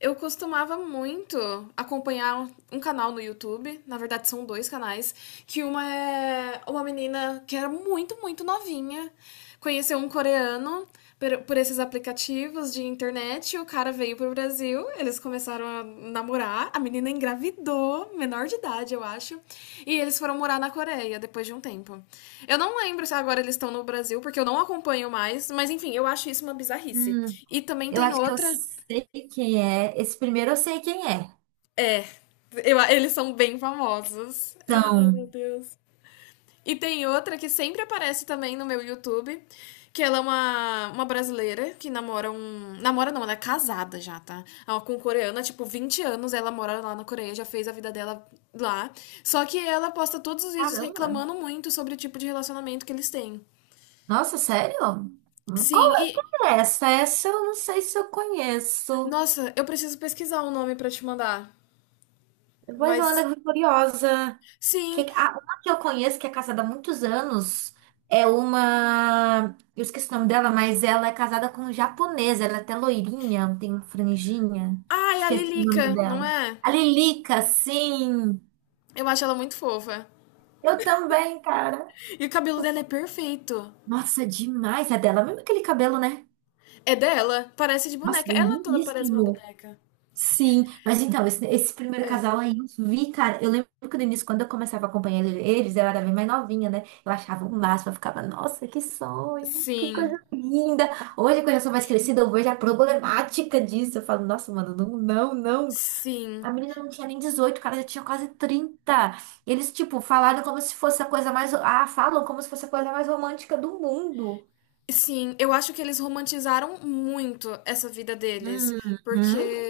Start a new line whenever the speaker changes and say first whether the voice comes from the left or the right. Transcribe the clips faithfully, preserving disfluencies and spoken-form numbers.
left: Eu costumava muito acompanhar um- um canal no YouTube, na verdade são dois canais, que uma é uma menina que era muito, muito novinha, conheceu um coreano per- por esses aplicativos de internet, o cara veio pro Brasil, eles começaram a namorar, a menina engravidou, menor de idade, eu acho, e eles foram morar na Coreia depois de um tempo. Eu não lembro se agora eles estão no Brasil, porque eu não acompanho mais, mas enfim, eu acho isso uma bizarrice.
right: Hum,
left: E também
right: eu
left: tem
right: acho que eu
left: outra.
right: sei quem é. Esse primeiro eu sei quem é.
left: É, eu- eles são bem famosos. Ai, meu
right: Então,
left: Deus. E tem outra que sempre aparece também no meu YouTube, que ela é uma, uma brasileira que namora um... Namora não, ela é casada já, tá? Ela é com um coreano, há, tipo, vinte anos, ela mora lá na Coreia, já fez a vida dela lá. Só que ela posta todos os vídeos
right: caramba.
left: reclamando muito sobre o tipo de relacionamento que eles têm.
right: Nossa, sério?
left: Sim,
right: Qual é
left: e...
right: quem é essa? Essa eu não sei se eu conheço.
left: Nossa, eu preciso pesquisar o nome pra te mandar.
right: Depois eu
left: Mas,
right: ando curiosa. Que,
left: sim.
right: a, uma que eu conheço, que é casada há muitos anos, é uma. Eu esqueci o nome dela, mas ela é casada com um japonês. Ela é até loirinha, tem uma franjinha.
left: Ah, é a
right: Esqueci o nome
left: Lilica, não
right: dela.
left: é?
right: A Lilica, sim.
left: Eu acho ela muito fofa.
right: Eu também, cara.
left: E o cabelo dela é perfeito.
right: Nossa, é demais. É dela mesmo aquele cabelo, né?
left: É dela, parece de
right: Nossa,
left: boneca. Ela toda parece uma
right: lindíssimo.
left: boneca.
right: Sim, mas então, esse, esse primeiro
left: É.
right: casal aí eu vi, cara. Eu lembro que no início, quando eu começava a acompanhar ele- eles, eu era bem mais novinha, né? Eu achava o máximo, eu ficava, nossa, que sonho, que coisa
left: Sim,
right: linda. Hoje, quando eu sou mais crescida, eu vejo a problemática disso. Eu falo, nossa, mano, não, não, não.
left: sim,
right: A menina não tinha nem dezoito, o cara já tinha quase trinta. Eles, tipo, falaram como se fosse a coisa mais. Ah, falam como se fosse a coisa mais romântica do mundo.
left: sim. Eu acho que eles romantizaram muito essa vida deles. Porque
right: Uhum.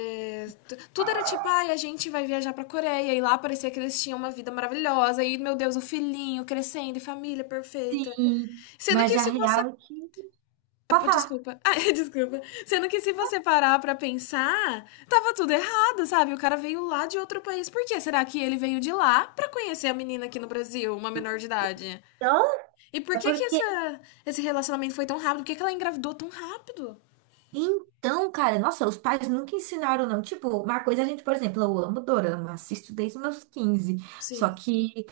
left: t- tudo era tipo, ai, a gente vai viajar pra Coreia. E lá parecia que eles tinham uma vida maravilhosa. E, meu Deus, o filhinho crescendo e família perfeita.
right: Sim,
left: Sendo
right: mas
left: que
right: a
left: se você...
right: real é que.
left: Ah,
right: Pode
left: pô,
right: falar.
left: desculpa. Ah, desculpa. Sendo que se você parar pra pensar, tava tudo errado, sabe? O cara veio lá de outro país. Por que será que ele veio de lá pra conhecer a menina aqui no Brasil, uma menor de idade?
right: Então,
left: E por
right: é
left: que que
right: porque...
left: essa, esse relacionamento foi tão rápido? Por que que ela engravidou tão rápido?
right: Então, cara, nossa, os pais nunca ensinaram, não. Tipo, uma coisa a gente, por exemplo, eu amo dorama, assisto desde os meus quinze. Só
left: Sim.
right: que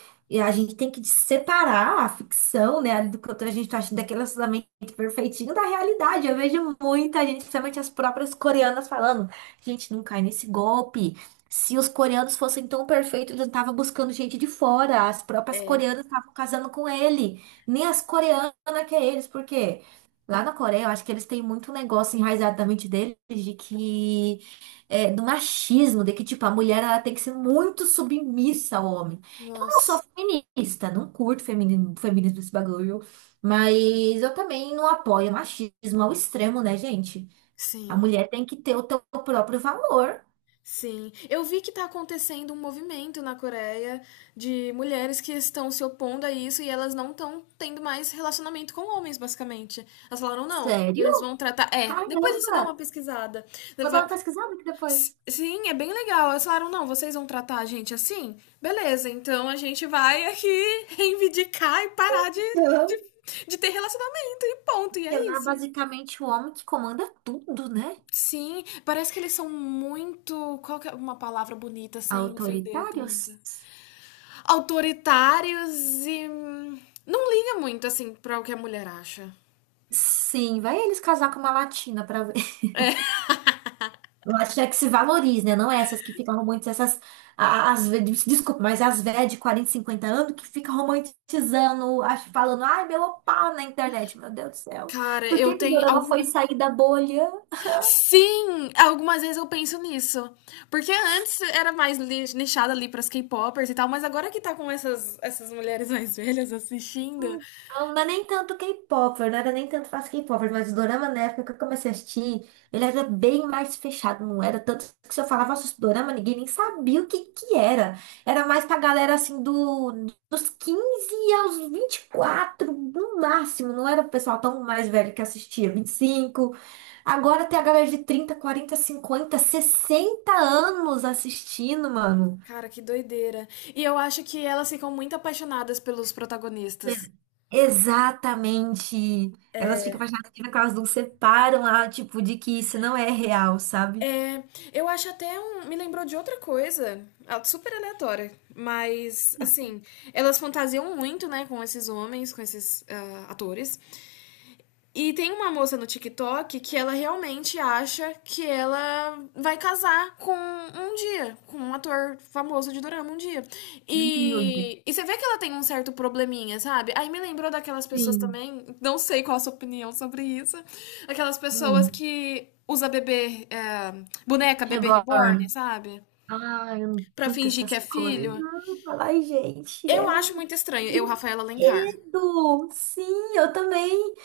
right: a gente tem que separar a ficção, né, do que a gente tá achando daquele relacionamento perfeitinho da realidade. Eu vejo muita gente, principalmente as próprias coreanas, falando: gente, não cai nesse golpe. Se os coreanos fossem tão perfeitos, eles não estavam buscando gente de fora. As próprias
left: É.
right: coreanas estavam casando com ele. Nem as coreanas que é eles, por quê? Lá na Coreia, eu acho que eles têm muito negócio enraizado na mente deles de que é, do machismo, de que tipo a mulher ela tem que ser muito submissa ao homem. Eu não sou
left: Nossa.
right: feminista, não curto feminismo, feminismo esse bagulho, mas eu também não apoio machismo ao extremo, né, gente? A
left: Sim.
right: mulher tem que ter o teu próprio valor.
left: Sim, eu vi que está acontecendo um movimento na Coreia de mulheres que estão se opondo a isso e elas não estão tendo mais relacionamento com homens, basicamente. Elas falaram, não,
right: Sério?
left: eles vão tratar. É, depois você dá
right: Caramba!
left: uma pesquisada.
right: Vou dar
left: Va-
right: uma pesquisada aqui
left: S-
right: depois.
left: Sim, é bem legal. Elas falaram, não, vocês vão tratar a gente assim? Beleza, então a gente vai aqui reivindicar e parar de,
right: Então,
left: de, de ter relacionamento e ponto, e
right: porque
left: é
right: lá
left: isso.
right: basicamente o homem que comanda tudo, né?
left: Sim, parece que eles são muito... Qual que é uma palavra bonita sem ofender tanto?
right: Autoritários.
left: Autoritários e. hum, não liga muito, assim, pra o que a mulher acha.
right: Sim, vai eles casar com uma latina pra ver.
left: É.
right: Latina que se valorize, né? Não é essas que ficam romantizando essas. a- As, ve- des- desculpa, mas as velhas de quarenta cinquenta anos que ficam romantizando, acho, falando, ai, meu opá na internet. Meu Deus do céu.
left: Cara,
right: Por
left: eu
right: que que o
left: tenho
right: Dorama foi
left: alguma...
right: sair da bolha?
left: Sim! Algumas vezes eu penso nisso. Porque antes era mais li- nichada ali pras K-popers e tal, mas agora que tá com essas, essas mulheres mais velhas assistindo.
right: Não era nem tanto K-pop, eu não era nem tanto fácil K-pop, mas o dorama na época que eu comecei a assistir, ele era bem mais fechado, não era tanto que se eu falava sobre dorama, ninguém nem sabia o que que era. Era mais pra galera assim do, dos quinze aos vinte e quatro no máximo, não era o pessoal tão mais velho que assistia, vinte e cinco. Agora tem a galera de trinta quarenta cinquenta sessenta anos assistindo, mano.
left: Cara, que doideira. E eu acho que elas ficam muito apaixonadas pelos protagonistas.
right: Exatamente. Elas ficam
left: É.
right: apaixonadas por que elas não separam a, tipo, de que isso não é real, sabe?
left: É, eu acho até um... Me lembrou de outra coisa, ah, super aleatória, mas, assim, elas fantasiam muito, né, com esses homens, com esses ah, atores, e tem uma moça no TikTok que ela realmente acha que ela vai casar com um dia, com um ator famoso de dorama um dia.
right: Ai, meu Deus.
left: E, e você vê que ela tem um certo probleminha, sabe? Aí me lembrou daquelas pessoas
right: Sim.
left: também, não sei qual a sua opinião sobre isso, aquelas pessoas
right: Hum.
left: que usa bebê, é, boneca bebê reborn,
right: Reborn.
left: sabe?
right: Ai, eu não
left: Pra
right: curto
left: fingir que
right: essas
left: é
right: coisas.
left: filho.
right: Ai, gente,
left: Eu
right: é
left: acho
right: um
left: muito estranho, eu, Rafaela Alencar.
right: brinquedo. Sim, eu também.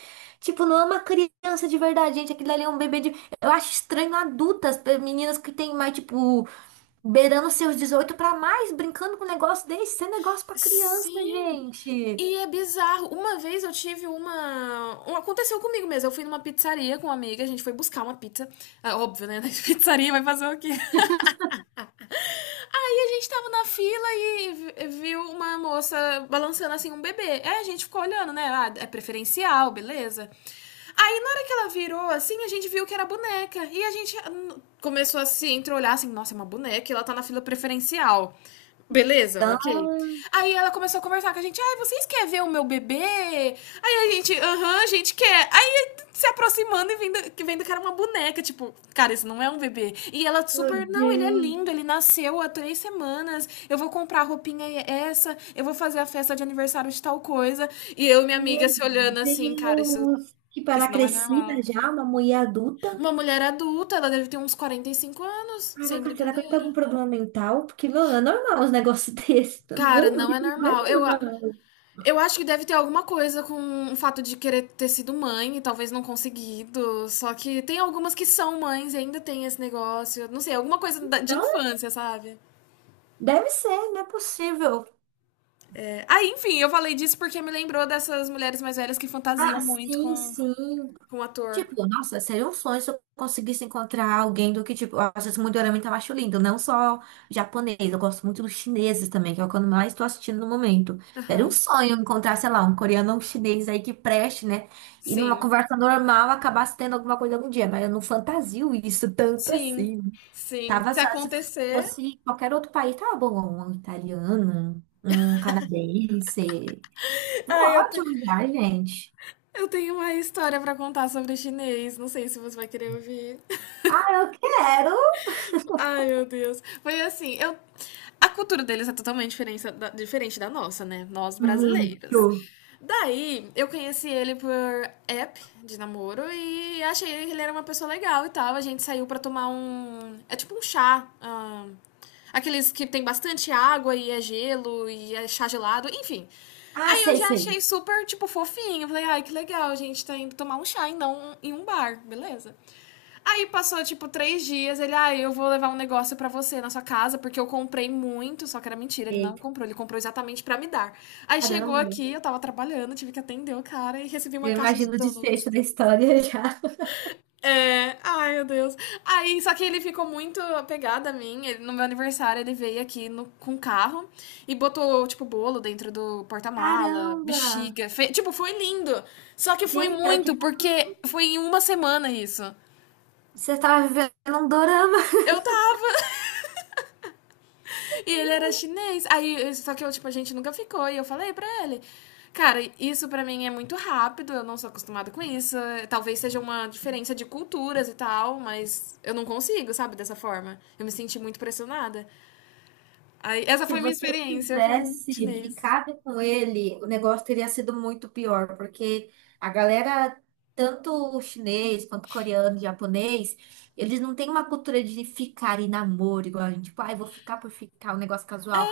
right: Tipo, não é uma criança de verdade, gente. Aquilo ali é um bebê de. Eu acho estranho adultas, pe- meninas que têm mais, tipo. Beirando seus dezoito para mais, brincando com um negócio desse, isso é negócio para criança,
left: Sim.
right: gente.
left: E é bizarro. Uma vez eu tive uma... um- Aconteceu comigo mesmo. Eu fui numa pizzaria com uma amiga, a gente foi buscar uma pizza. Ah, óbvio, né? Na pizzaria vai fazer o quê? Aí a gente tava na fila e vi- viu uma moça balançando assim um bebê. Aí a gente ficou olhando, né? Ah, é preferencial, beleza. Aí na hora que ela virou assim, a gente viu que era boneca. E a gente hum, começou a se entreolhar assim: nossa, é uma boneca e ela tá na fila preferencial. Beleza,
right: Então,
left: ok. Aí ela começou a conversar com a gente. Ai, vocês querem ver o meu bebê? Aí a gente, aham, a gente quer. Aí se aproximando e vendo, que vendo que era uma boneca. Tipo, cara, isso não é um bebê. E ela
right: meu
left: super, não, ele é
right: Deus,
left: lindo, ele nasceu há três semanas. Eu vou comprar a roupinha essa, eu vou fazer a festa de aniversário de tal coisa. E eu e minha
right: meu
left: amiga se olhando assim, cara, isso,
right: Deus, que
left: isso
right: para
left: não é
right: crescida
left: normal.
right: já, uma mulher adulta.
left: Uma mulher adulta, ela deve ter uns quarenta e cinco anos, sem
right: Caraca, será que ele tem algum
left: brincadeira.
right: problema mental? Porque, meu, não é normal os negócios desses.
left: Cara,
right: Meu
left: não
right: Deus,
left: é
right: não é
left: normal. Eu, a-
right: normal.
left: eu acho que deve ter alguma coisa com o fato de querer ter sido mãe e talvez não conseguido. Só que tem algumas que são mães e ainda tem esse negócio. Não sei, alguma coisa da- de
right: Então,
left: infância, sabe?
right: deve ser, não é possível.
left: É. Aí, enfim, eu falei disso porque me lembrou dessas mulheres mais velhas que
right: Ah,
left: fantasiam muito
right: sim,
left: com,
right: sim.
left: com o ator.
right: Tipo, nossa, seria um sonho se eu conseguisse encontrar alguém do que, tipo, eu acho esse Mudiorama também acho lindo, não só japonês, eu gosto muito dos chineses também, que é o que eu mais estou assistindo no momento. Era um sonho encontrar, sei lá, um coreano ou um chinês aí que preste, né? E numa
left: Sim,
right: conversa normal acabasse tendo alguma coisa algum dia, mas eu não fantasio isso tanto
left: sim,
right: assim.
left: sim.
right: Tava
left: Se
right: só, se
left: acontecer.
right: fosse qualquer outro país, tava bom, um italiano, um canadense.
left: Ai, eu, te-
right: Ótimo já, gente.
left: eu tenho uma história pra contar sobre chinês. Não sei se você vai querer ouvir.
right: Ah, eu quero
left: Ai, meu Deus. Foi assim, eu... A cultura deles é totalmente diferença da- diferente da nossa, né? Nós brasileiras.
right: muito.
left: Daí, eu conheci ele por app de namoro e achei que ele era uma pessoa legal e tal. A gente saiu pra tomar um... É tipo um chá, ah, aqueles que tem bastante água e é gelo e é chá gelado, enfim.
right: Ah,
left: Aí eu
right: sei,
left: já
right: sei.
left: achei super, tipo, fofinho. Eu falei, ai, que legal, a gente tá indo tomar um chá e não em um bar, beleza? Aí passou, tipo, três dias. Ele, ah, eu vou levar um negócio pra você na sua casa, porque eu comprei muito. Só que era mentira, ele não
right: Eita,
left: comprou. Ele comprou exatamente pra me dar. Aí chegou
right: caramba.
left: aqui, eu tava trabalhando, tive que atender o cara e recebi uma
right: Eu
left: caixa de
right: imagino o
left: donuts.
right: desfecho da história já.
left: É, ai, meu Deus. Aí, só que ele ficou muito apegado a mim. Ele- no meu aniversário, ele veio aqui no, com o carro e botou, tipo, bolo dentro do porta-mala,
right: Caramba!
left: bexiga. Fe- tipo, foi lindo. Só que foi
right: Gente, era
left: muito,
right: tipo,
left: porque foi em uma semana isso.
right: você tava vivendo um dorama.
left: Eu... E ele era chinês. Aí, só que eu, tipo, a gente nunca ficou. E eu falei pra ele. Cara, isso pra mim é muito rápido, eu não sou acostumada com isso. Talvez seja uma diferença de culturas e tal, mas eu não consigo, sabe, dessa forma. Eu me senti muito pressionada. Aí, essa
right: Se
left: foi minha
right: você
left: experiência com
right: tivesse
left: chinês.
right: ficado com ele, o negócio teria sido muito pior, porque a galera, tanto chinês quanto coreano, japonês, eles não têm uma cultura de ficar e namoro, igual a gente, tipo, ai, vou ficar por ficar, um negócio casual.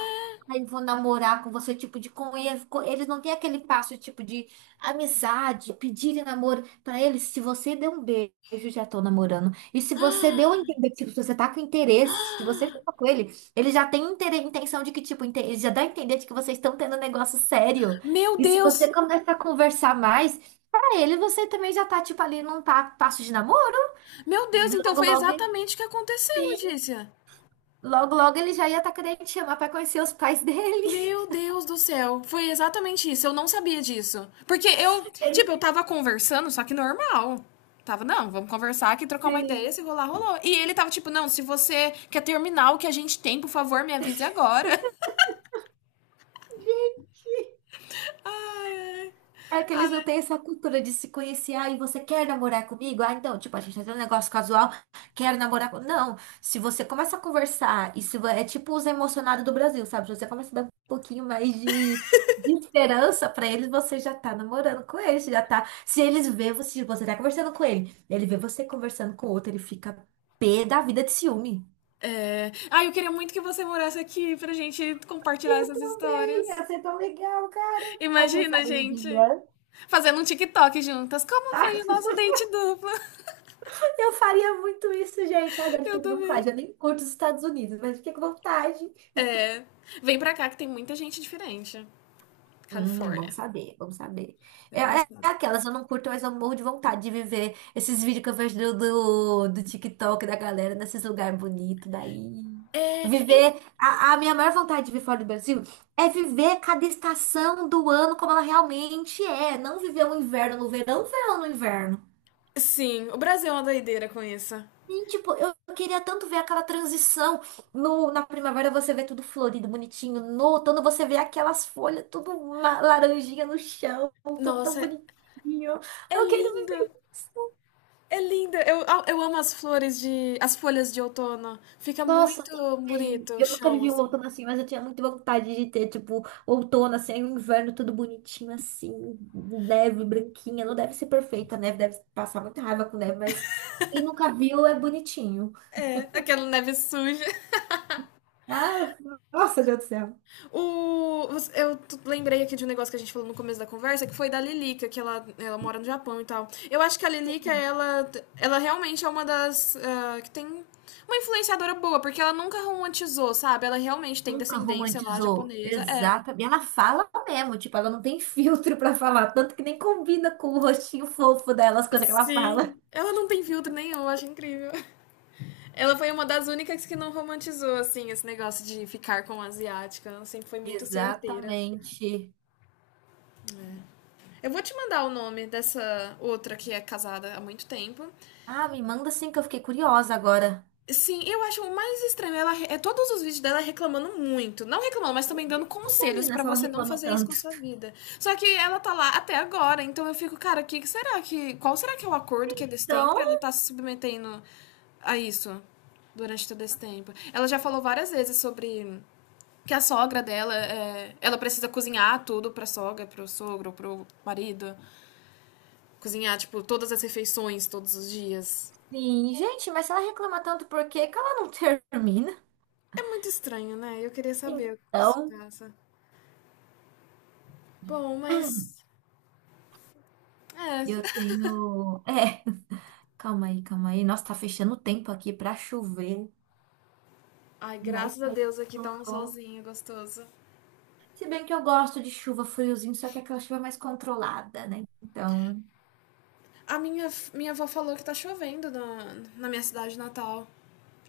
right: Ai, vou namorar com você, tipo, de conhecer. Eles não têm aquele passo, tipo, de amizade, pedir namoro. Pra eles, se você der um beijo, já tô namorando. E se você deu a entender, tipo, se você tá com interesse, se você fica com ele. Ele já tem inte- intenção de que, tipo, inte- ele já dá a entender de que vocês estão tendo um negócio sério.
left: Meu
right: E se
left: Deus!
right: você começa a conversar mais, pra ele você também já tá, tipo, ali num pa- passo de namoro.
left: Meu Deus, então
right: Logo,
left: foi
right: logo, ele-
left: exatamente o que aconteceu,
right: sim.
left: Letícia.
right: Logo, logo ele já ia estar querendo te chamar pra conhecer os pais dele.
left: Meu Deus do céu, foi exatamente isso, eu não sabia disso. Porque eu,
right: Ele-
left: tipo, eu tava conversando, só que normal. Tava, não, vamos conversar aqui, trocar uma ideia,
right: Sim.
left: se rolar, rolou. E ele tava tipo, não, se você quer terminar o que a gente tem, por favor, me avise agora. Ai, ai.
right: É que eles não têm essa cultura de se conhecer. Ah, e você quer namorar comigo? Ah, então, tipo, a gente tá tendo um negócio casual, quero namorar com... Não, se você começa a conversar, isso é tipo os emocionados do Brasil, sabe? Se você começa a dar um pouquinho mais de, de esperança pra eles, você já tá namorando com eles, já tá... Se eles vê você, se você tá conversando com ele, ele vê você conversando com outro, ele fica pé da vida de ciúme.
left: É... Ai, eu queria muito que você morasse aqui pra gente compartilhar
right: Eu
left: essas
right: também,
left: histórias.
right: você é tão legal, cara. Tá quem
left: Imagina,
right: sabe um
left: gente,
right: dia.
left: fazendo um TikTok juntas. Como foi o nosso date duplo?
right: Eu faria muito isso, gente. Agora
left: Eu
right: fiquei com
left: também.
right: vontade. Eu nem curto os Estados Unidos, mas fiquei com vontade.
left: É, vem pra cá que tem muita gente diferente.
right: Hum, bom
left: Califórnia.
right: saber, bom saber. É,
left: É um
right: é- é
left: estado.
right: aquelas, eu não curto, mas eu morro de vontade de viver esses vídeos que eu vejo do, do, do TikTok da galera nesses lugares bonitos daí.
left: É, em-
right: Viver. A, a minha maior vontade de viver fora do Brasil é viver cada estação do ano como ela realmente é. Não viver o inverno no verão, o verão no inverno.
left: sim, o Brasil é uma doideira com isso.
right: E, tipo, eu queria tanto ver aquela transição. No, na primavera você vê tudo florido, bonitinho. No outono você vê aquelas folhas, tudo ma- laranjinha no chão, tudo tão
left: Nossa, é,
right: bonitinho.
left: é
right: Eu quero
left: lindo.
right: viver isso.
left: É lindo. Eu, eu amo as flores de, as folhas de outono. Fica
right: Nossa,
left: muito
right: também.
left: bonito o
right: Eu nunca
left: chão,
right: vivi um
left: assim.
right: outono assim, mas eu tinha muita vontade de ter, tipo, outono, assim, aí o inverno tudo bonitinho, assim, neve branquinha. Não deve ser perfeita, a neve deve passar muita raiva com neve, mas quem nunca viu é bonitinho.
left: É, aquela neve suja.
right: Ah, nossa, Deus do céu.
left: O, eu lembrei aqui de um negócio que a gente falou no começo da conversa, que foi da Lilica, que ela, ela mora no Japão e tal. Eu acho que a Lilica, ela, ela realmente é uma das... ah, Que tem uma influenciadora boa, porque ela nunca romantizou, sabe? Ela realmente tem
right: Nunca
left: descendência lá
right: romantizou.
left: japonesa. É.
right: Exata. E ela fala mesmo, tipo, ela não tem filtro pra falar, tanto que nem combina com o rostinho fofo dela, as coisas que ela fala.
left: Sim. Ela não tem filtro nenhum, eu acho incrível. Ela foi uma das únicas que não romantizou, assim, esse negócio de ficar com asiática. Ela sempre foi muito certeira.
right: Exatamente.
left: Eu vou te mandar o nome dessa outra que é casada há muito tempo.
right: Ah, me manda sim que eu fiquei curiosa agora.
left: Sim, eu acho o mais estranho. Ela re- é todos os vídeos dela reclamando muito. Não reclamando, mas
right: Por
left: também
right: que
left: dando
right: que ela não
left: conselhos
right: termina
left: pra
right: se ela
left: você não
right: reclama
left: fazer isso com a
right: tanto?
left: sua vida. Só que ela tá lá até agora, então eu fico, cara, que que será que... Qual será que é o acordo que eles têm
right: Então,
left: pra ela estar se submetendo a isso durante todo esse tempo? Ela já falou várias vezes sobre que a sogra dela, é, ela precisa cozinhar tudo pra sogra, pro sogro, pro marido. Cozinhar, tipo, todas as refeições, todos os dias.
right: sim, gente, mas se ela reclama tanto, por que que ela não termina?
left: É muito estranho, né? Eu queria saber o que se
right: Então,
left: passa. Bom, mas... É.
right: eu tenho. É, calma aí, calma aí. Nossa, tá fechando o tempo aqui pra chover.
left: Ai,
right: Vai
left: graças a
right: cair
left: Deus aqui tá um
right: tudo.
left: solzinho gostoso.
right: Se bem que eu gosto de chuva friozinho, só que é aquela chuva mais controlada, né? Então,
left: A minha, minha avó falou que tá chovendo na, na minha cidade natal.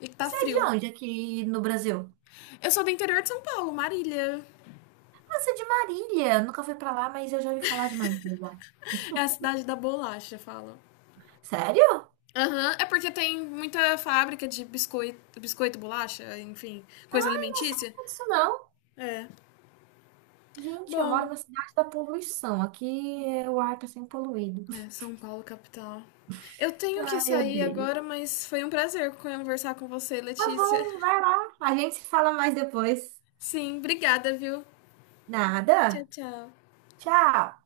left: E que tá
right: você é
left: frio.
right: de onde aqui no Brasil?
left: Eu sou do interior de São Paulo, Marília.
right: Ah, você é de Marília. Eu nunca fui pra lá, mas eu já ouvi falar de Marília.
left: É a cidade da bolacha, falam.
right: Sério?
left: Aham, é porque tem muita fábrica de biscoito, biscoito, bolacha, enfim, coisa
right: Eu não
left: alimentícia.
right: sabia disso, não.
left: É.
right: Gente, eu moro
left: Bom,
right: na cidade da poluição. Aqui é, o ar tá sempre poluído.
left: é, São Paulo, capital. Eu tenho que
right: Ai, eu
left: sair
right: odeio.
left: agora, mas foi um prazer conversar com você,
right: Tá
left: Letícia.
right: bom, vai lá. A gente se fala mais depois.
left: Sim, obrigada, viu? Tchau,
right: Nada.
left: tchau.
right: Tchau.